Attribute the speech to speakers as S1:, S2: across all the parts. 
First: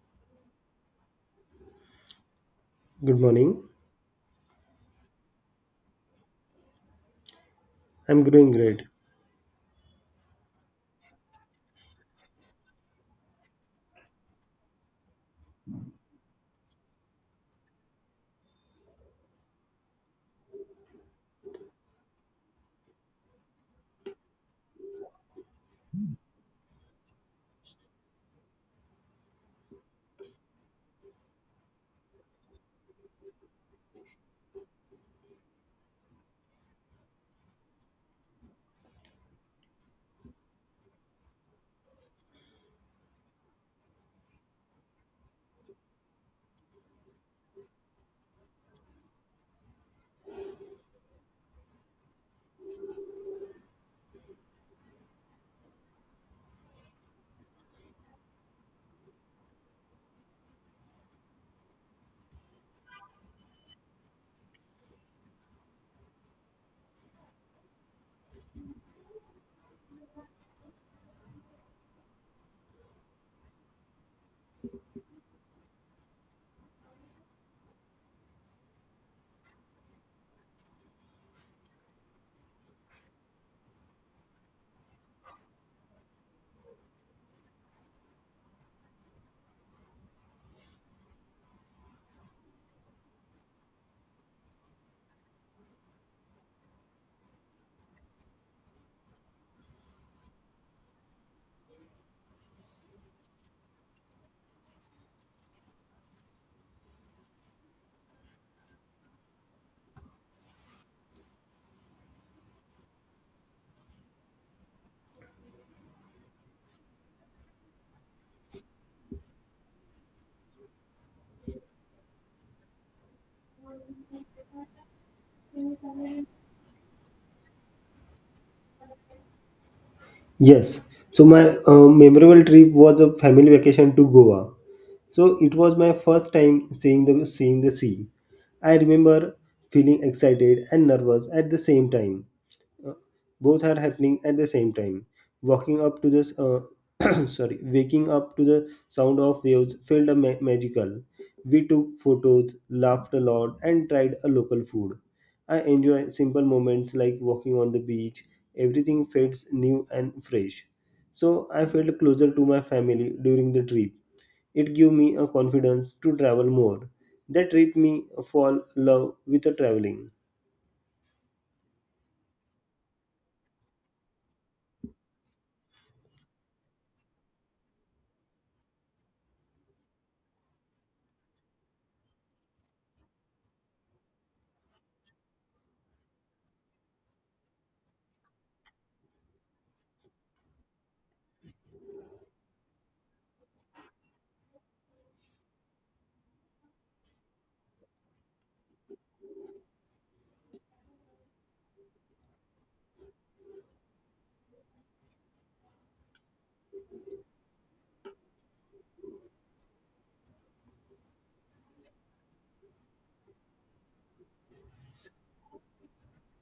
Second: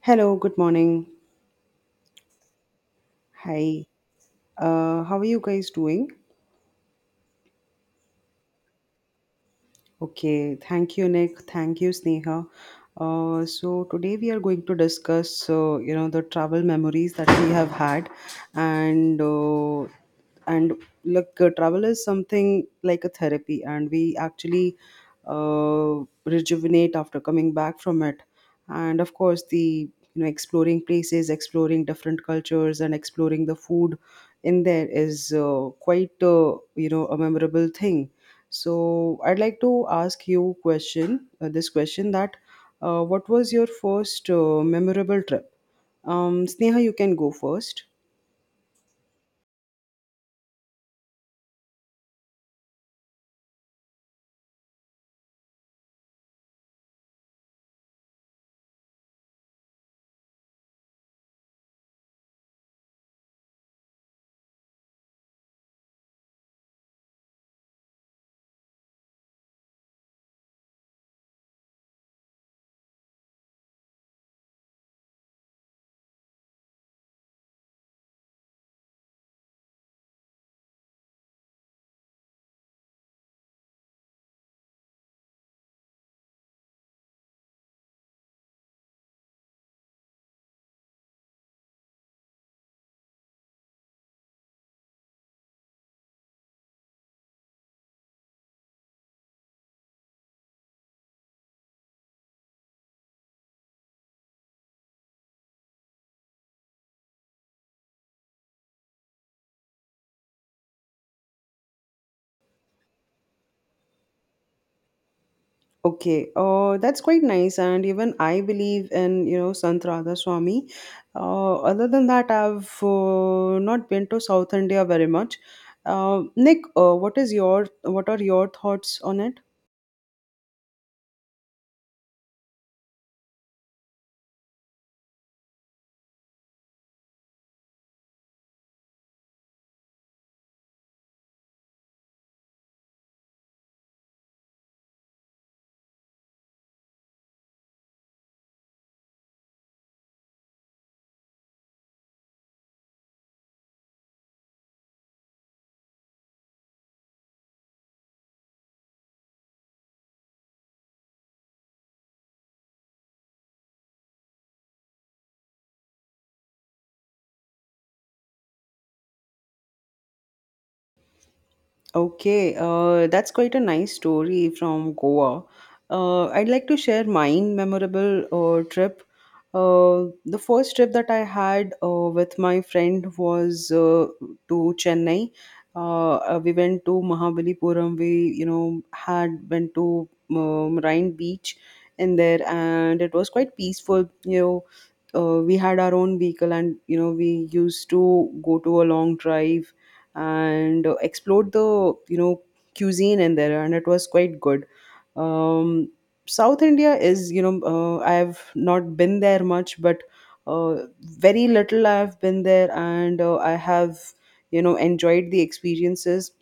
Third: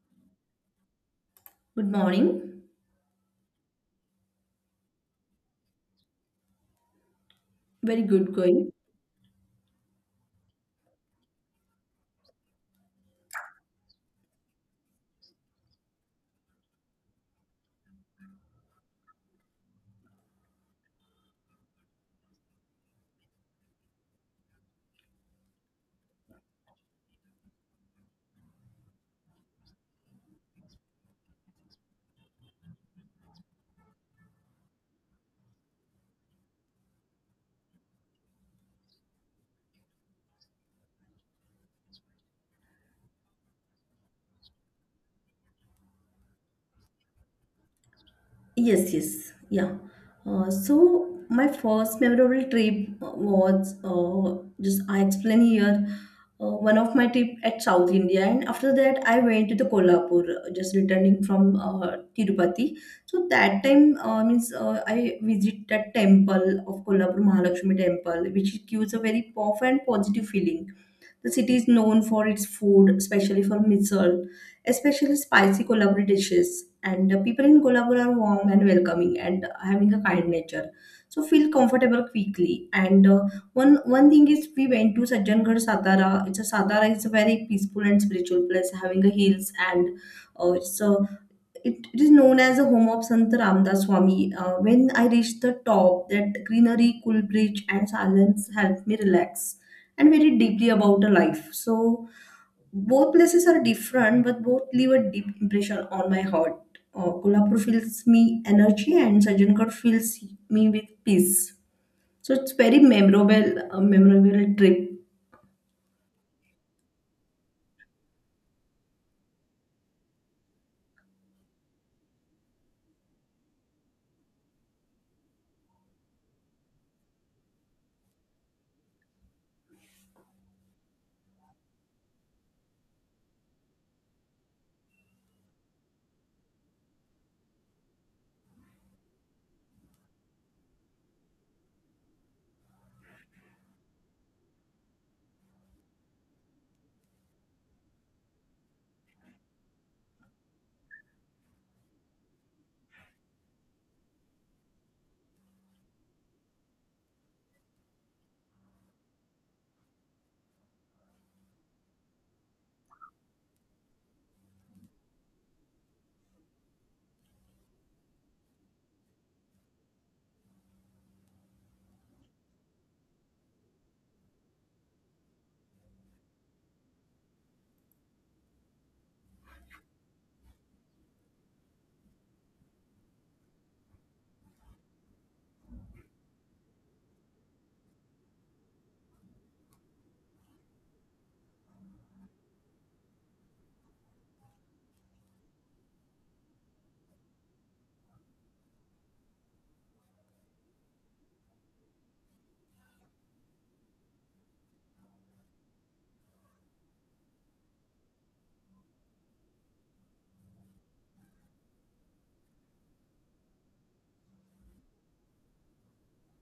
S1: Hello, good morning.
S2: Good morning.
S3: Good morning.
S1: Hi. How are you guys doing?
S2: Very
S3: I'm
S2: good
S3: doing
S2: going.
S3: great.
S1: Okay, thank you, Nick. Thank you, Sneha. So today we are going to discuss, the travel memories that we have had, and uh, and look, travel is something like a therapy, and we actually uh, rejuvenate after coming back from it. And of course, the you know exploring places, exploring different cultures, and exploring the food in there is quite a memorable thing, so I'd like to ask you question, this question that what was your first memorable trip? Sneha, you can go first.
S2: Yes, yes, yeah. So my first memorable trip was just I explain here one of my trip at South India, and after that I went to the Kolhapur, just returning from Tirupati. So that time means I visit that temple of Kolhapur Mahalakshmi temple, which gives a very powerful and positive feeling. The city is known for its food, especially for misal, especially spicy Kolhapuri dishes. And the people in Kolhapur are warm and welcoming and having a kind nature. So feel comfortable quickly. And one thing is we went to Sajjangarh Satara. It's a Satara is a very peaceful and spiritual place, having a hills and it's a it is known as the home of Sant Ramdas Swami. When I reached the top, that greenery, cool bridge, and silence helped me relax and very deeply about the life. So both places are different, but both leave a deep impression on my heart. Kolhapur fills me energy, and Sajangarh fills me with peace. So it's very memorable, memorable trip.
S1: Okay, that's quite nice, and even I believe in Sant Radha Swami. Other than that, I've not been to South India very much. Nick, what are your thoughts on it?
S3: Yes. So my memorable trip was a family vacation to Goa. So it was my first time seeing the sea. I remember feeling excited and nervous at the same time. Uh, both are happening at the same time. Walking up to this, sorry, waking up to the sound of waves felt a magical. We took photos, laughed a lot, and tried a local food. I enjoy simple moments like walking on the beach. Everything feels new and fresh. So I felt closer to my family during the trip, it gave me a confidence to travel more. That trip me fall love with a traveling.
S1: Okay, that's quite a nice story from Goa. I'd like to share mine memorable trip. The first trip that I had with my friend was to Chennai. We went to Mahabalipuram. We, you know, had went to Rhine Beach in there, and it was quite peaceful. You know, we had our own vehicle, and you know, we used to go to a long drive and explored the cuisine in there, and it was quite good. um, South India is, you know, I have not been there much, but uh, very little I have been there, and I have, you know, enjoyed the experiences.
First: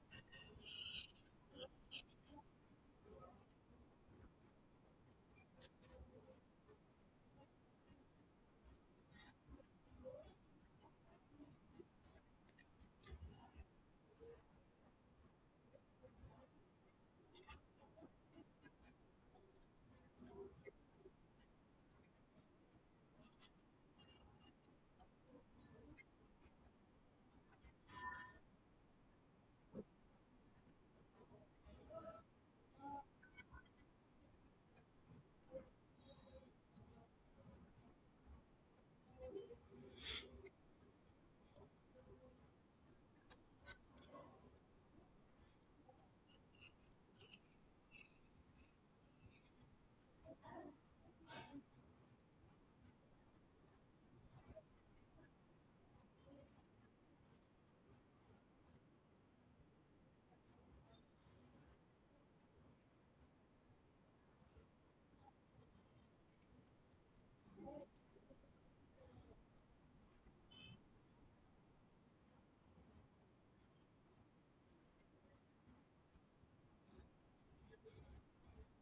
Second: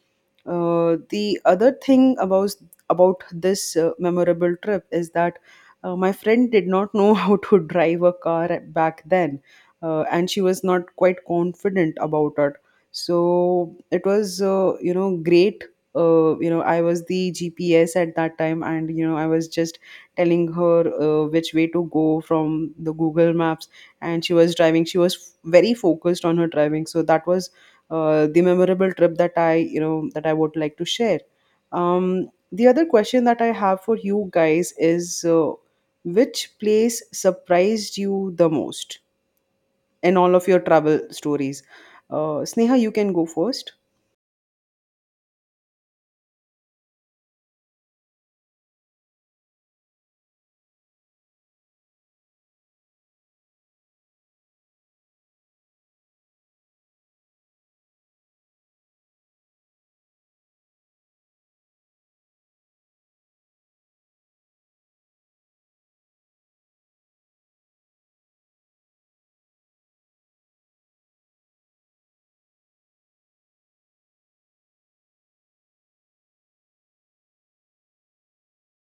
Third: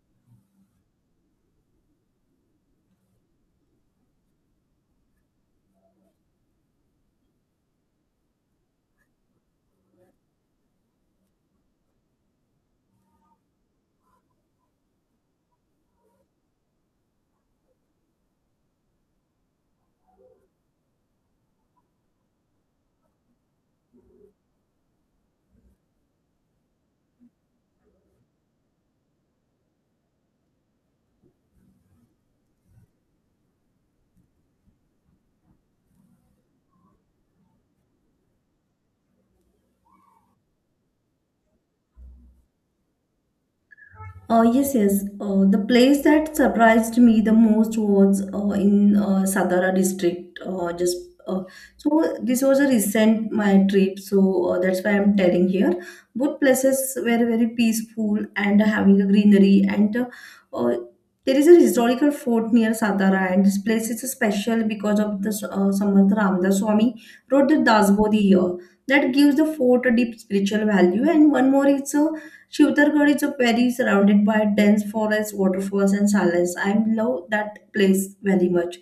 S1: The other thing about this memorable trip is that my friend did not know how to drive a car back then, and she was not quite confident about it, so it was, you know, great. You know, I was the GPS at that time, and you know, I was just telling her which way to go from the Google Maps, and she was driving. Very focused on her driving, so that was the memorable trip that I, you know, that I would like to share. The other question that I have for you guys is which place surprised you the most in all of your travel stories. Sneha, you can go first.
S2: Yes, yes. The place that surprised me the most was in Satara district. Just uh, so this was a recent my trip, so that's why I'm telling here. Both places were very peaceful and having a greenery, and uh, there is a historical fort near Satara, and this place is special because of the Samarth Ramdas Swami wrote the Dasbodhi here. That gives the fort a deep spiritual value, and one more is. Shivtargarh is a valley surrounded by dense forests, waterfalls, and silence. I love that place very much.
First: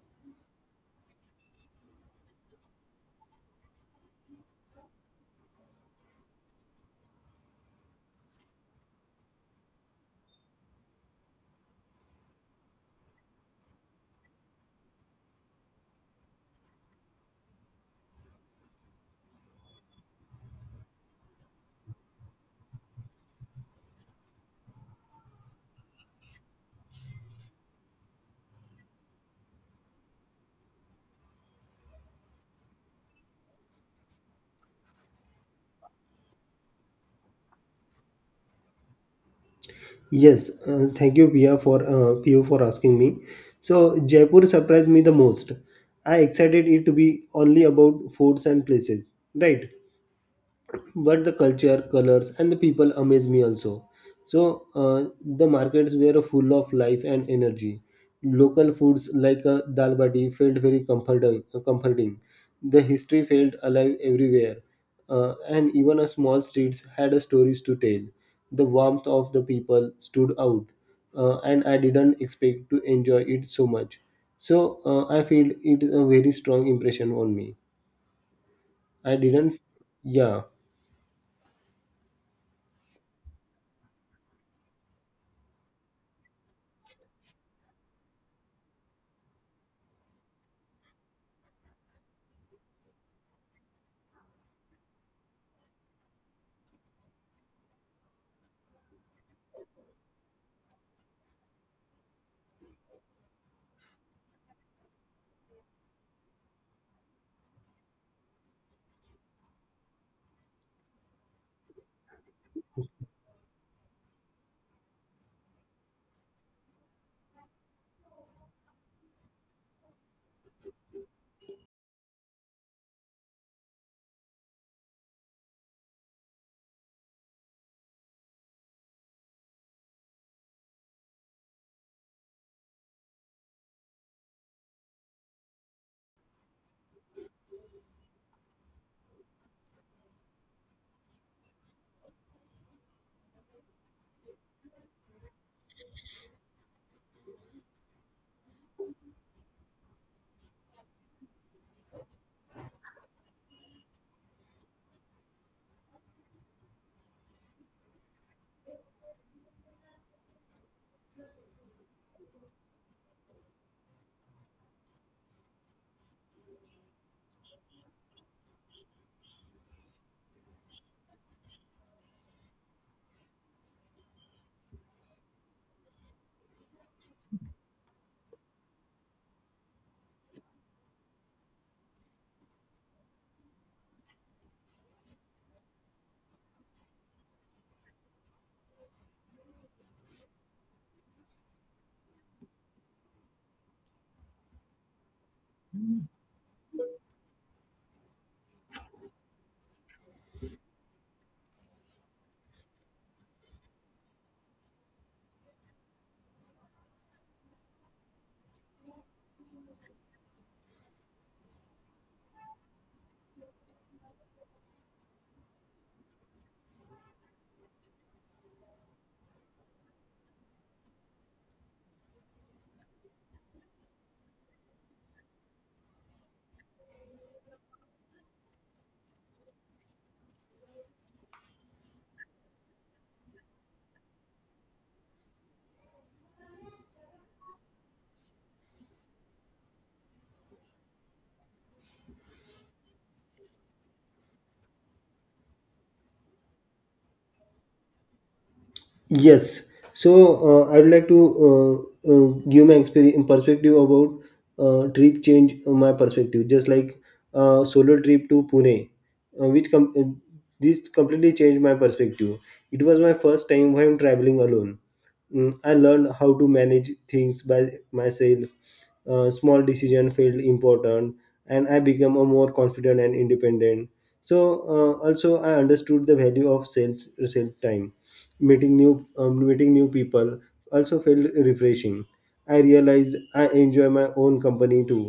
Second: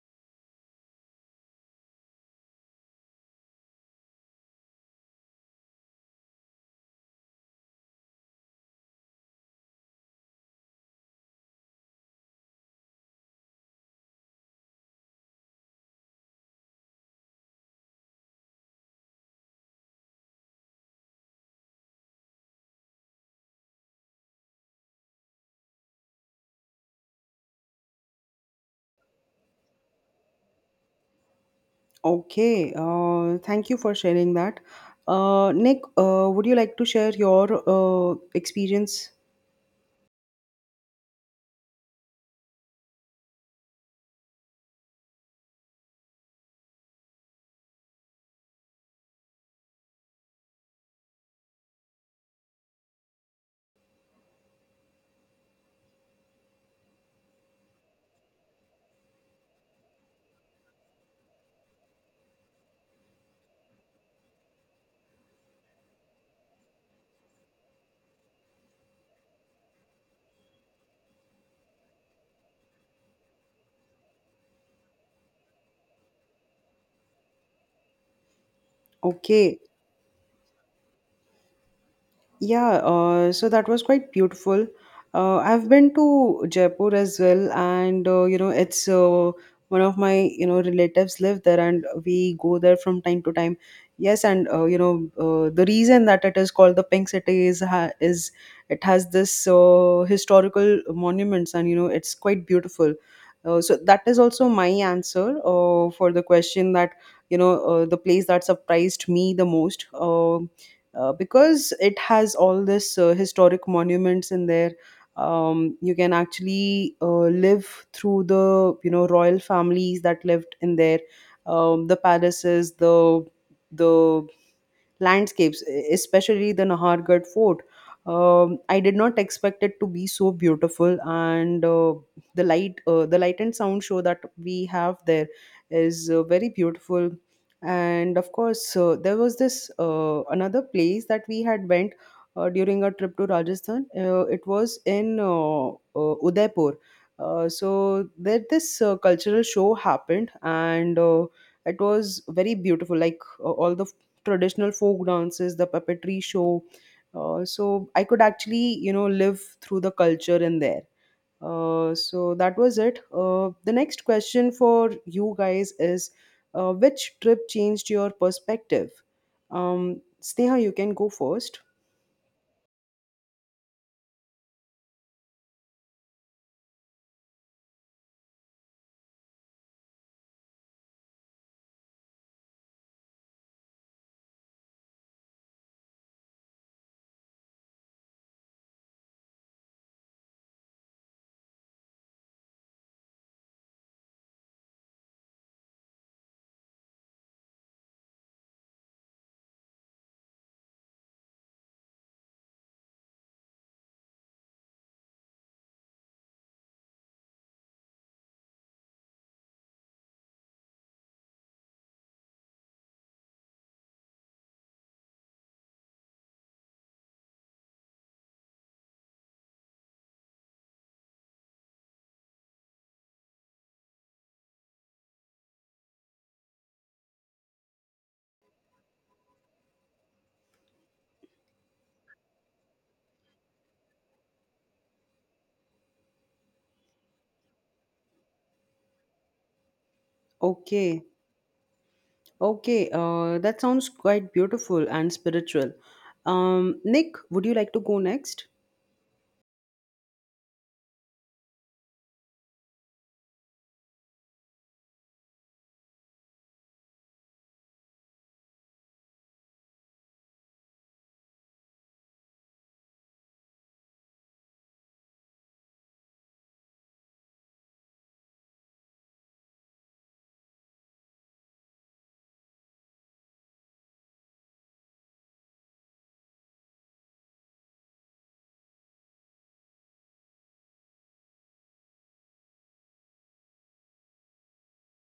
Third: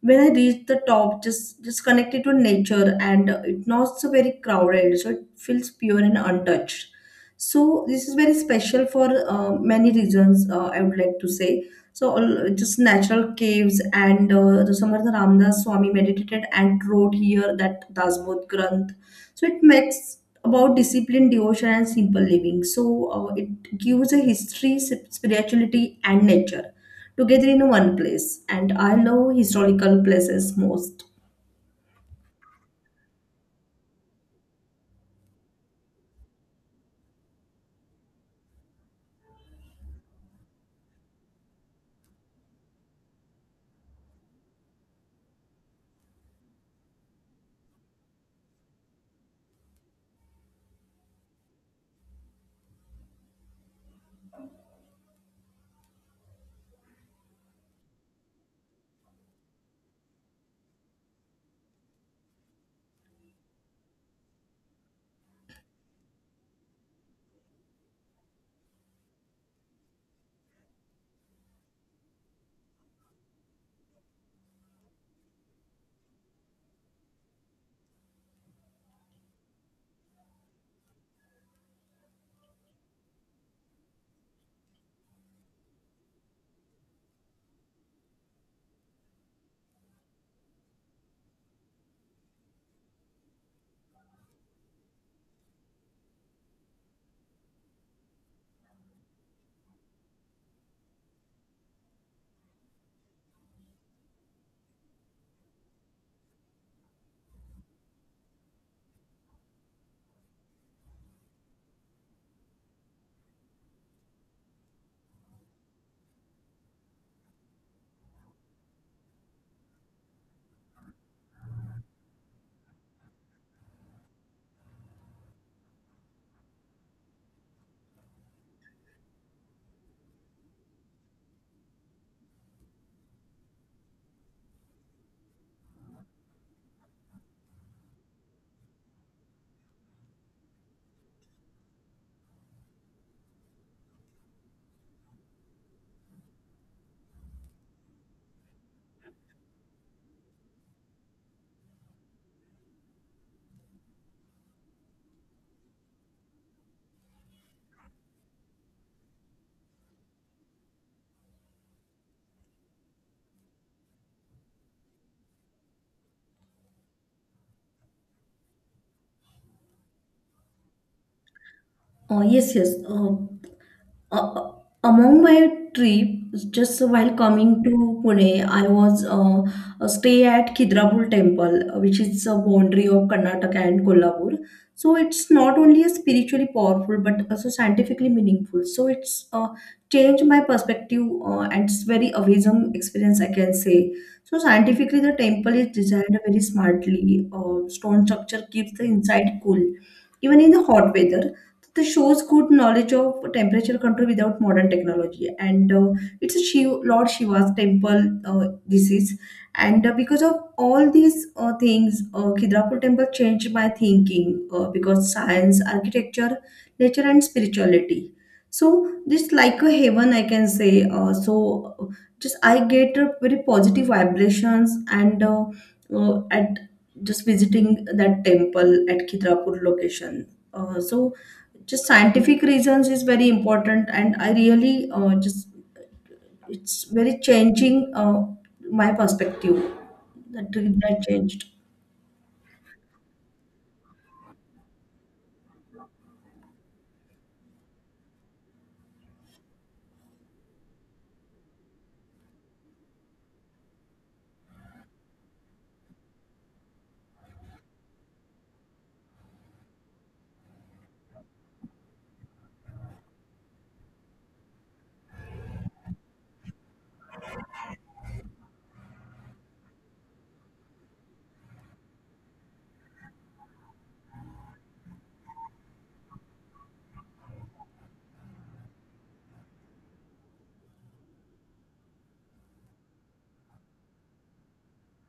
S2: When I reach the top, just connected to nature, and it's not so very crowded, so it feels pure and untouched. So this is very special for many reasons. I would like to say so all, just natural caves and the Samartha Ramdas Swami meditated and wrote here that Dasbodh Granth. So it makes about discipline, devotion, and simple living. So it gives a history, spirituality, and nature together in one place. And I love historical places most.
S1: Okay, thank you for sharing that. Nick, would you like to share your experience?
S3: Yes, thank you, Pia, for Pio, for asking me. So Jaipur surprised me the most. I excited it to be only about foods and places, right? But the culture colors and the people amaze me also. So the markets were full of life and energy. Local foods like dal bati felt very comforting comforting. The history felt alive everywhere. And even a small streets had a stories to tell. The warmth of the people stood out, and I didn't expect to enjoy it so much. So I feel it a very strong impression on me. I
S1: Okay.
S3: didn't. Yeah.
S1: Yeah, so that was quite beautiful. I've been to Jaipur as well, and you know, it's one of my, you know, relatives live there, and we go there from time to time. Yes, and you know, the reason that it is called the Pink City is it has this historical monuments, and you know, it's quite beautiful. So that is also my answer for the question that, you know, the place that surprised me the most. Because it has all this historic monuments in there. You can actually live through the, you know, royal families that lived in there. The palaces, the landscapes, especially the Nahargarh Fort. I did not expect it to be so beautiful, and the light and sound show that we have there is very beautiful. And of course, there was this another place that we had went during our trip to Rajasthan. It was in Udaipur. So there this cultural show happened, and it was very beautiful, like all the traditional folk dances, the puppetry show. So I could actually, you know, live through the culture in there. So that was it. The next question for you guys is which trip changed your perspective? Sneha, you can go first.
S2: Yes, yes. Uh, among my trip, just while coming to Pune, I was a stay at Khidrapur Temple, which is a boundary of Karnataka and Kolhapur. So it's not only a spiritually powerful but also scientifically meaningful. So it's changed my perspective and it's very amazing experience I can say. So scientifically, the temple is designed very smartly. Stone structure keeps the inside cool, even in the hot weather the shows good knowledge of temperature control without modern technology and it's a Shiv, lord shiva's temple this is and because of all these things khidrapur temple changed my thinking because science architecture nature and spirituality, so this like a heaven I can say. Uh, so uh, just I get very positive vibrations and at just visiting that temple at khidrapur location. So just scientific reasons is very important and I really just it's very changing my perspective that,
S1: Okay.
S2: that changed.
S1: Okay. That sounds quite beautiful and spiritual. Nick, would you like to go next?
S3: Yes. So I would like to give my experience perspective about trip change. My perspective, just like solo trip to Pune, uh, which com- uh, this completely changed my perspective. It was my first time when traveling alone. I learned how to manage things by myself. Small decision felt important, and I became a more confident and independent. So also I understood the value of self time, meeting new people, also felt refreshing. I realized I enjoy my own company too.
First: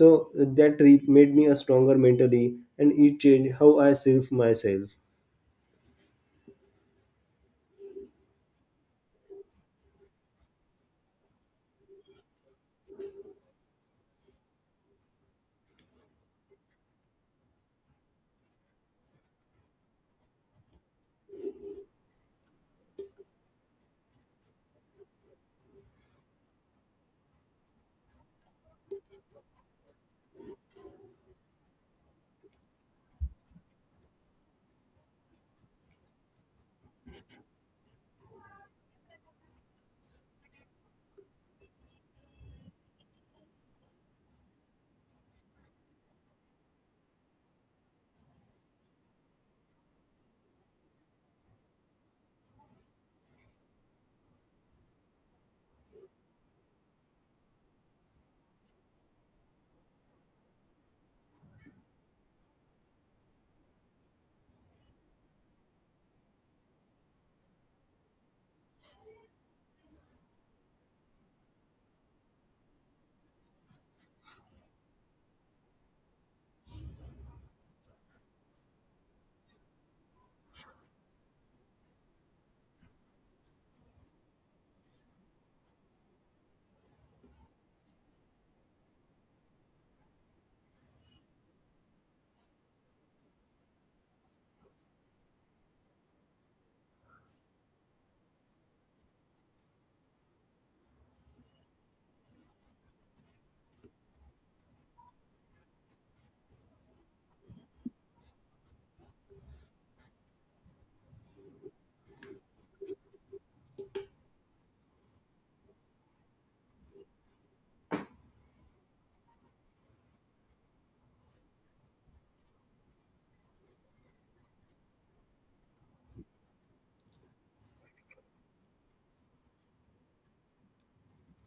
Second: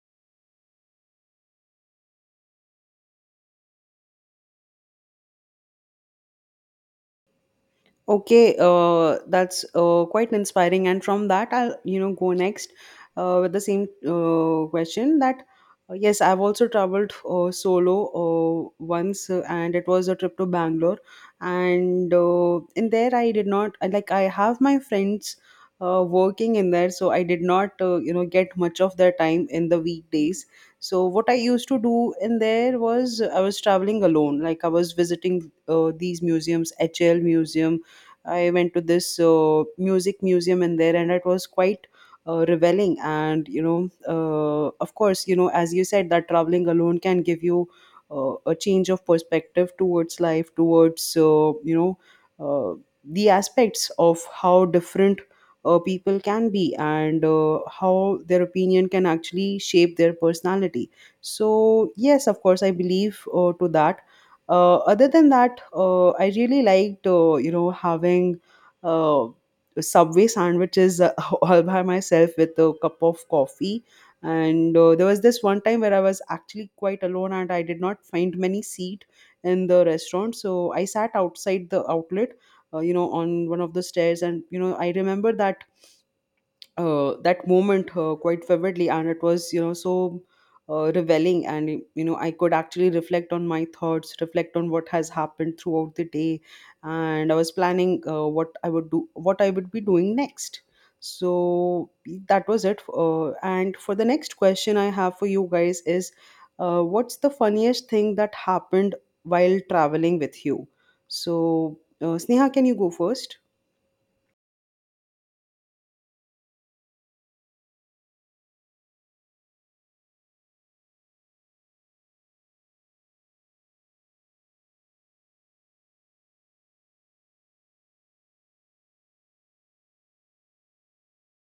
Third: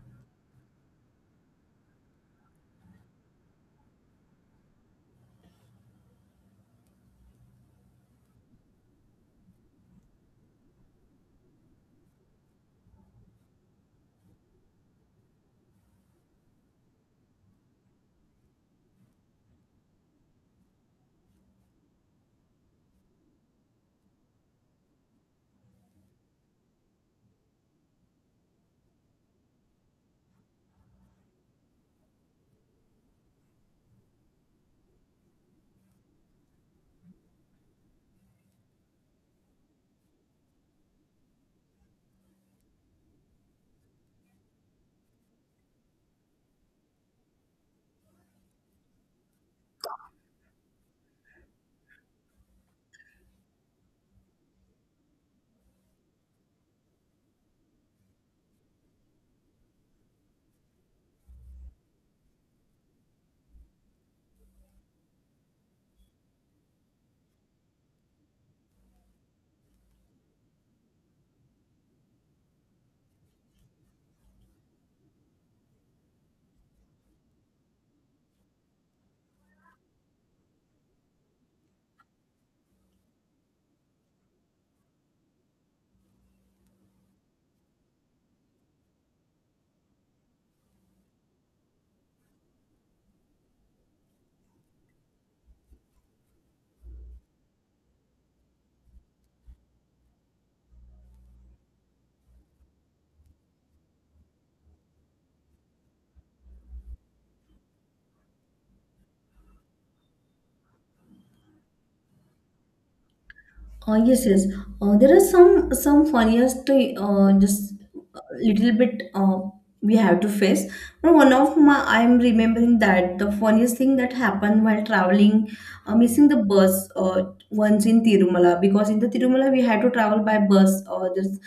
S3: So that trip made me a stronger mentally, and it changed how I serve myself.
S1: Okay, that's quite inspiring. And from that, I'll, you know, go next with the same question. That yes, I've also traveled solo once, and it was a trip to Bangalore. And in there, I did not like I have my friends working in there, so I did not, you know, get much of their time in the weekdays. So what I used to do in there was I was traveling alone, like I was visiting these museums, HL Museum. I went to this music museum in there, and it was quite revealing. And you know, of course, you know, as you said, that traveling alone can give you a change of perspective towards life, towards, you know, uh, the aspects of how different people can be, and how their opinion can actually shape their personality. So yes, of course, I believe to that. Other than that, I really liked, you know, having uh, Subway sandwiches all by myself with a cup of coffee. And there was this one time where I was actually quite alone, and I did not find many seat in the restaurant, so I sat outside the outlet. You know, on one of the stairs, and you know, I remember that that moment quite vividly, and it was, you know, so revealing, and you know, I could actually reflect on my thoughts, reflect on what has happened throughout the day, and I was planning what I would do, what I would be doing next. So that was it. And for the next question I have for you guys is what's the funniest thing that happened while traveling with you? So Sneha, can you go first?
S2: Yes yes. There are some funniest just little bit we have to face, but one of my I'm remembering that the funniest thing that happened while traveling, missing the bus once in tirumala, because in the tirumala we had to travel by bus or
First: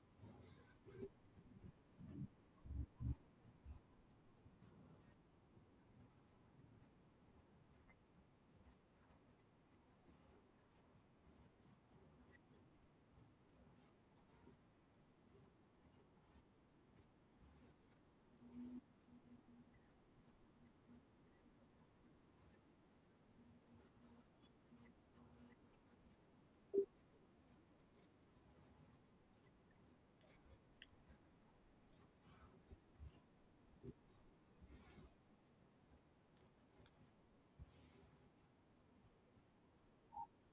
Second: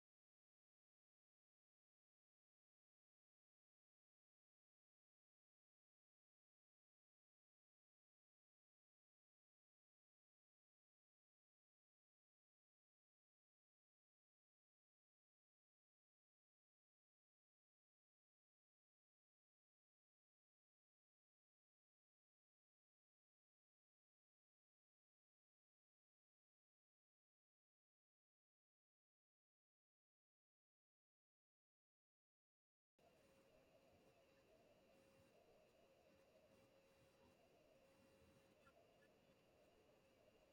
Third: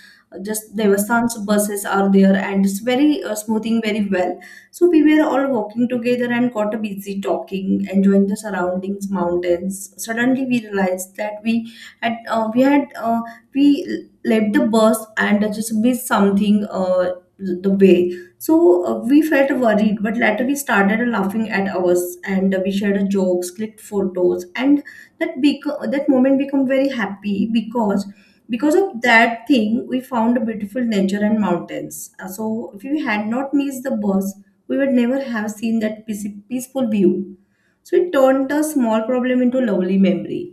S2: just devasthan's buses are there and it's very smoothing very well. So we were all walking together and got a busy talking enjoying the surroundings mountains, suddenly we realized that had uh, we had uh, we let the bus and just be something the way. So we felt worried, but later we started laughing at ours and we shared jokes, clicked photos, and that moment become very happy, because of that thing we found a beautiful nature and mountains. So if we had not missed the bus, we would never have seen that peaceful view. So it turned a small problem into a lovely memory.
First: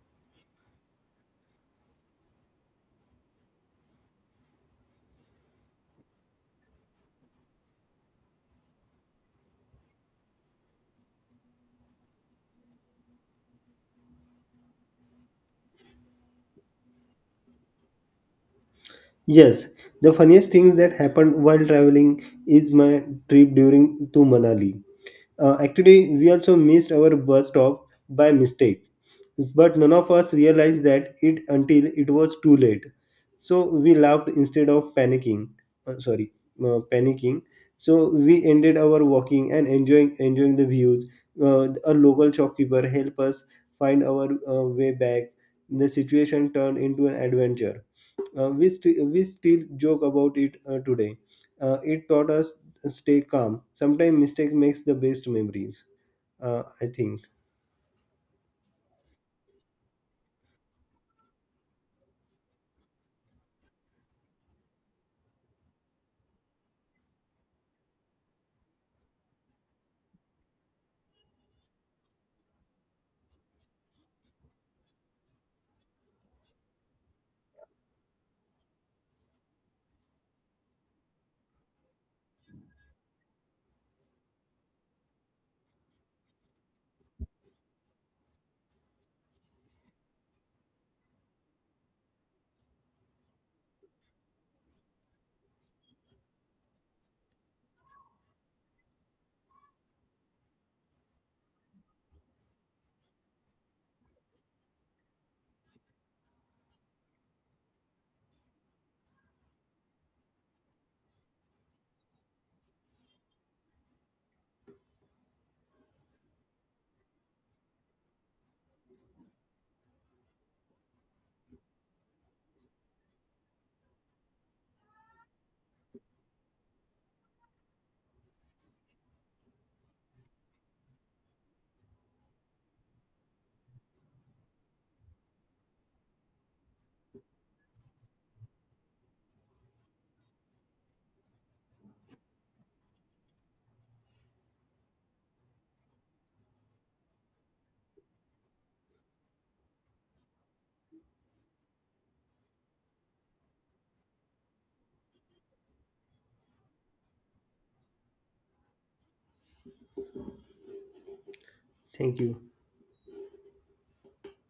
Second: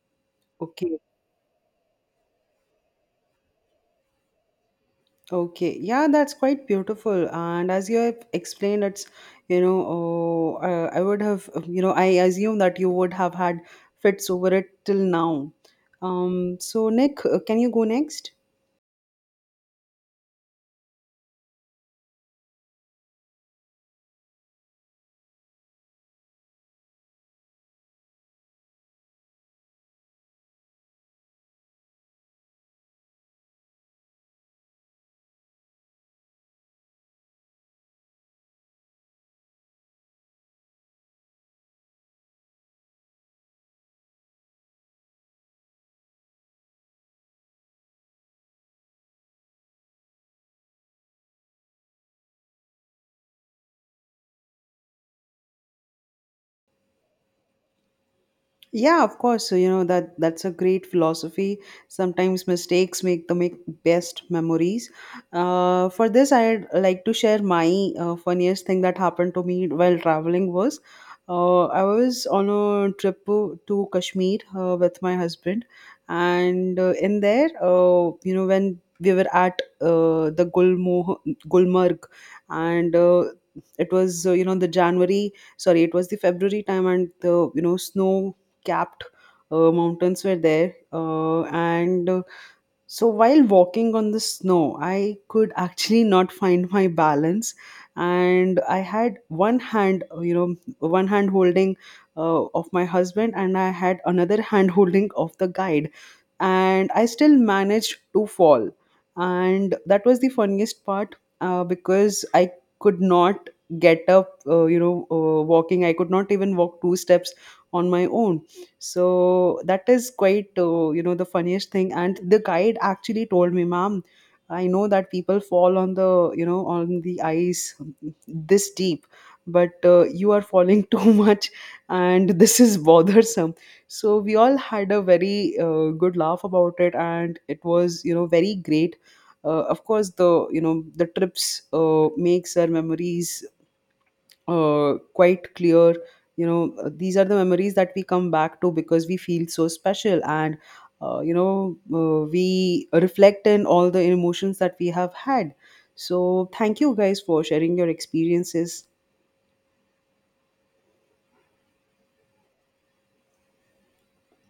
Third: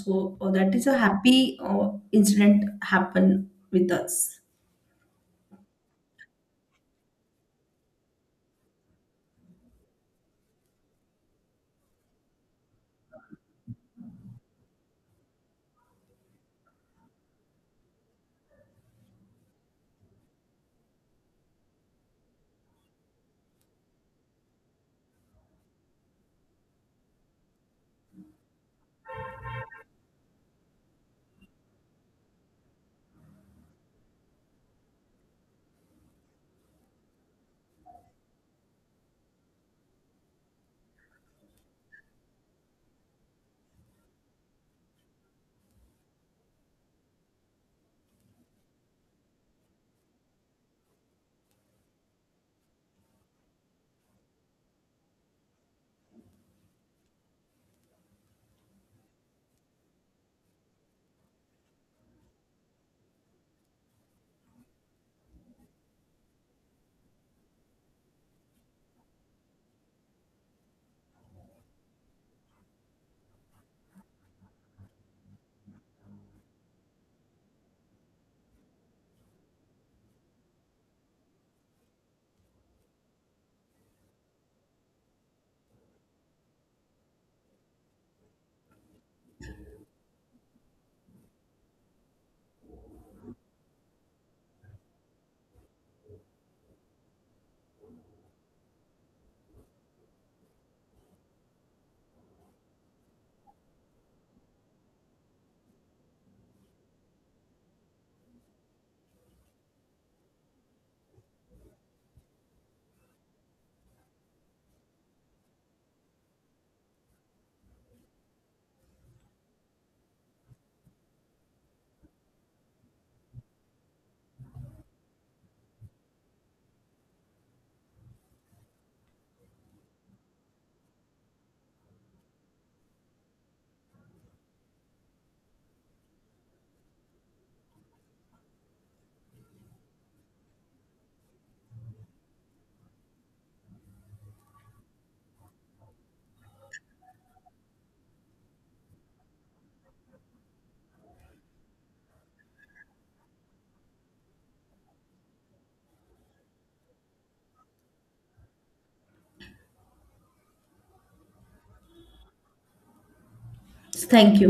S2: So that is
S1: Okay.
S2: a happy incident happen with us.
S1: Okay, yeah, that's quite beautiful. And as you have explained, it's, you know, oh, I would have, you know, I assume that you would have had fits over it till now. So Nick, can you go next?
S3: Yes, the funniest things that happened while traveling is my trip during to Manali. Actually, we also missed our bus stop by mistake, but none of us realized that it until it was too late. So we laughed instead of panicking. Uh, sorry, panicking. So we ended our walking and enjoying the views. A local shopkeeper helped us find our way back. The situation turned into an adventure. We still joke about it today. It taught us stay calm. Sometimes mistake makes the best memories. I think.
S1: Yeah, of course. So, you know, that that's a great philosophy. Sometimes mistakes make the make best memories. For this, I'd like to share my funniest thing that happened to me while traveling was, I was on a trip to Kashmir with my husband, and in there, you know, when we were at the Gulmo Gulmarg, and it was, you know, the January, sorry, it was the February time, and the, you know, snow capped mountains were there. And So while walking on the snow, I could actually not find my balance, and I had one hand, you know, one hand holding of my husband, and I had another hand holding of the guide, and I still managed to fall, and that was the funniest part, because I could not get up. You know, walking, I could not even walk two steps on my own. So that is quite, you know, the funniest thing. And the guide actually told me, ma'am, I know that people fall on the, you know, on the ice this deep, but you are falling too much, and this is bothersome. So we all had a very good laugh about it, and it was, you know, very great. Of course, the, you know, the trips makes our memories quite clear. You know, these are the memories that we come back to because we feel so special, and you know, we reflect in all the emotions that we have had. So thank you guys for sharing your experiences.
S3: Thank you.
S2: Thank you.